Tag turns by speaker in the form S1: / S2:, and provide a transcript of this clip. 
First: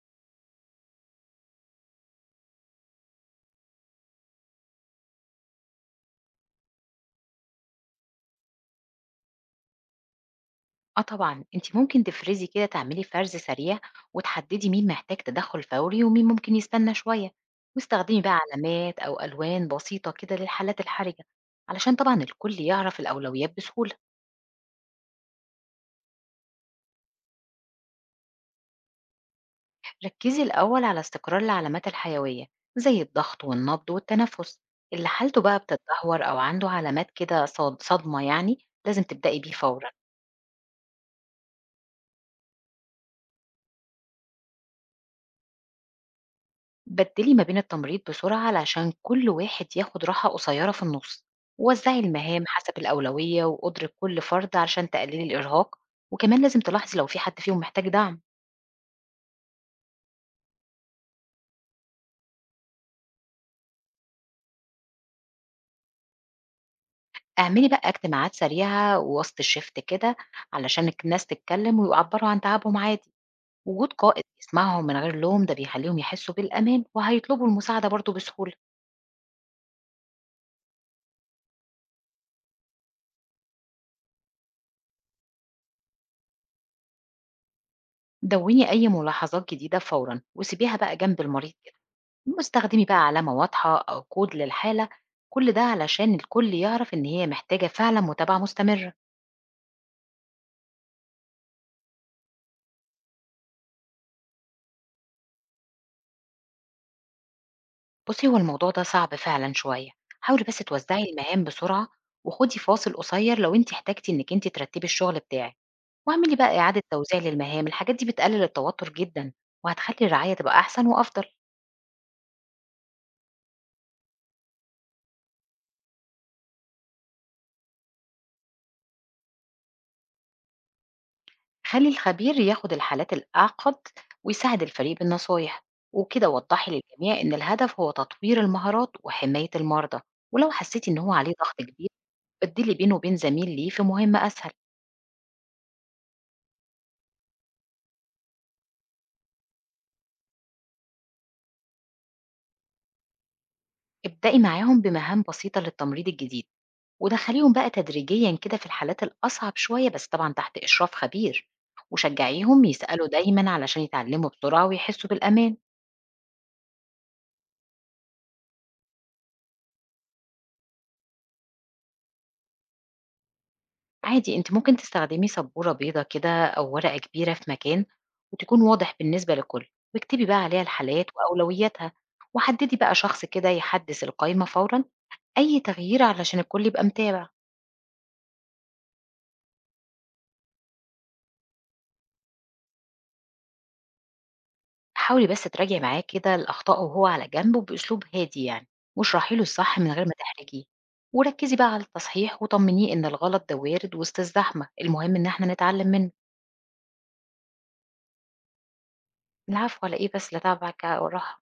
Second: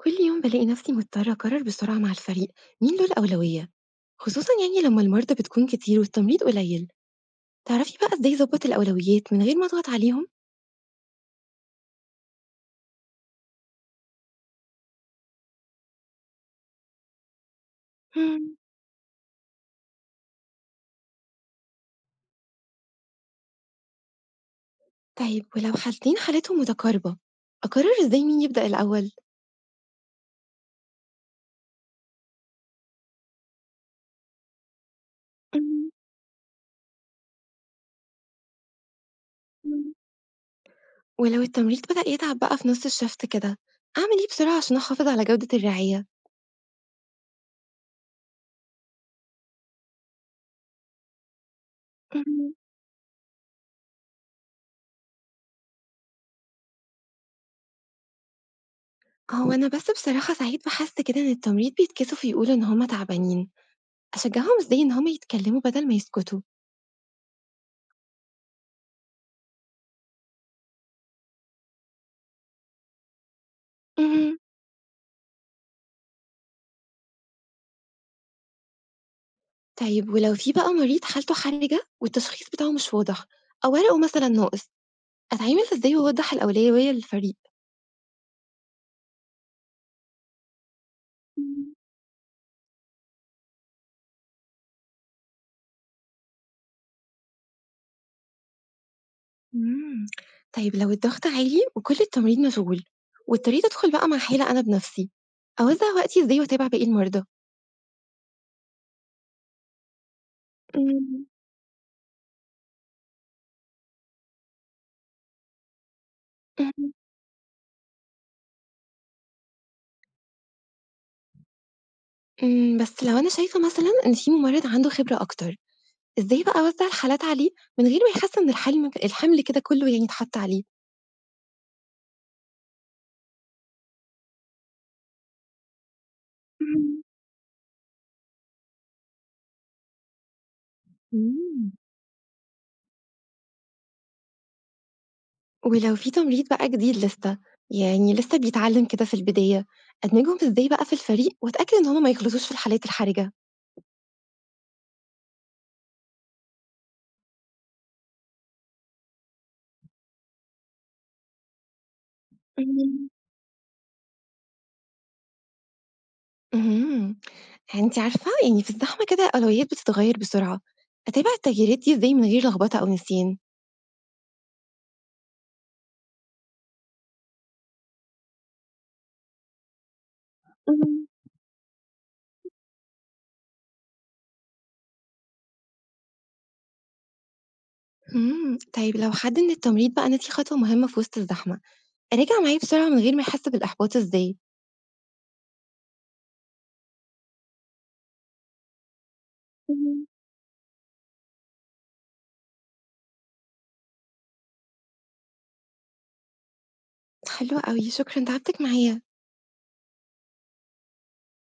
S1: كل يوم بلاقي نفسي مضطرة أقرر بسرعة مع الفريق، مين له الأولوية، خصوصا يعني لما المرضى بتكون كتير والتمريض قليل. تعرفي بقى ازاي أظبط الأولويات من غير ما أضغط عليهم؟
S2: آه طبعًا، أنتِ ممكن تفرزي كده تعملي فرز سريع وتحددي مين محتاج تدخُّل فوري ومين ممكن يستنى شوية، واستخدمي بقى
S1: مم.
S2: علامات أو ألوان بسيطة كده للحالات الحرجة، علشان طبعًا الكل يعرف الأولويات بسهولة.
S1: طيب ولو حالتين حالتهم متقاربة أقرر ازاي مين يبدأ الأول؟
S2: ركّزي الأول على استقرار العلامات الحيوية زي الضغط والنبض والتنفس، اللي حالته بقى
S1: مم.
S2: بتتدهور أو عنده علامات كده صدمة يعني لازم تبدئي بيه فورًا.
S1: مم. ولو التمريض بدأ يتعب بقى في نص الشفت كده أعمل ايه بسرعة عشان أحافظ على جودة الرعاية؟
S2: بدلي ما بين التمريض بسرعة علشان كل واحد ياخد راحة قصيرة في النص، وزعي المهام
S1: مم.
S2: حسب الأولوية وقدرة كل فرد علشان تقللي الإرهاق. وكمان لازم تلاحظي لو في حد فيهم محتاج دعم.
S1: هو أنا بس بصراحة ساعات بحس كده إن التمريض بيتكسفوا يقولوا إن هما تعبانين. أشجعهم ازاي إن هما يتكلموا بدل ما يسكتوا؟
S2: اعملي بقى اجتماعات سريعة وسط الشفت كده علشان الناس تتكلم ويعبروا عن تعبهم عادي. وجود قائد
S1: مم.
S2: يسمعهم من غير لوم ده بيخليهم يحسوا بالأمان وهيطلبوا المساعدة برضه بسهولة.
S1: طيب ولو في بقى مريض حالته حرجة والتشخيص بتاعه مش واضح أو ورقه مثلًا ناقص، أتعامل إزاي وأوضح الأولوية للفريق؟
S2: دوني أي ملاحظات جديدة فورا وسيبيها بقى جنب المريض، واستخدمي بقى علامة واضحة أو كود للحالة، كل ده علشان الكل يعرف إن هي محتاجة فعلا متابعة مستمرة.
S1: إمم. طيب لو الضغط عالي وكل التمريض مشغول، واضطريت أدخل بقى مع حالة أنا بنفسي، أوزع وقتي إزاي وأتابع باقي المرضى؟
S2: بصي هو الموضوع ده صعب فعلا شوية، حاولي بس توزعي
S1: إمم.
S2: المهام بسرعة، وخدي فاصل قصير لو انت احتاجتي انك ترتبي الشغل بتاعك، واعملي بقى إعادة
S1: اهم.
S2: توزيع للمهام. الحاجات دي بتقلل التوتر جدا وهتخلي الرعاية تبقى أحسن وأفضل.
S1: إمم. بس لو أنا شايفة مثلًا إن في ممرض عنده خبرة أكتر، إزاي بقى أوزع الحالات عليه من غير ما يحس إن الحمل كده كله يعني اتحط عليه؟
S2: خلي الخبير ياخد الحالات الأعقد ويساعد الفريق بالنصايح وكده، وضحي للجميع إن الهدف هو تطوير المهارات وحماية المرضى، ولو حسيتي إن هو عليه
S1: إمم.
S2: ضغط كبير بدلي بينه وبين زميل ليه في مهمة أسهل.
S1: ولو في تمريض بقى جديد لسه يعني لسه بيتعلم كده في البداية أدمجهم إزاي بقى في الفريق وأتأكد إن هما ما يغلطوش في الحالات الحرجة؟
S2: ابدأي معاهم بمهام بسيطة للتمريض الجديد، ودخليهم بقى تدريجيا كده في الحالات الأصعب شوية بس طبعا تحت إشراف خبير، وشجعيهم يسألوا
S1: مم.
S2: دايما علشان يتعلموا بسرعة ويحسوا بالأمان.
S1: امم أنت عارفة يعني في الزحمة كده الأولويات بتتغير بسرعة. أتابع التغييرات دي إزاي من غير لخبطة أو نسيان؟
S2: عادي أنتِ ممكن تستخدمي سبورة بيضا كده أو ورقة كبيرة في مكان وتكون واضح بالنسبة للكل، واكتبي بقى عليها
S1: مم.
S2: الحالات وأولوياتها، وحددي بقى شخص كده يحدث القائمة فورًا أي تغيير علشان الكل يبقى متابع.
S1: طيب لو حد من التمريض بقى نسي خطوة مهمة في وسط الزحمة أراجع معاه بسرعة من غير ما يحس بالإحباط إزاي؟
S2: حاولي بس تراجعي معاه كده الأخطاء وهو على جنب وبأسلوب هادي يعني، واشرحي له الصح من
S1: مم.
S2: غير ما تحرجيه، وركزي بقى على التصحيح وطمنيه إن الغلط ده وارد وسط الزحمة، المهم إن إحنا نتعلم منه.
S1: حلو قوي، شكرا تعبتك معايا.
S2: العفو على إيه بس، لا تعب على الك والراحة.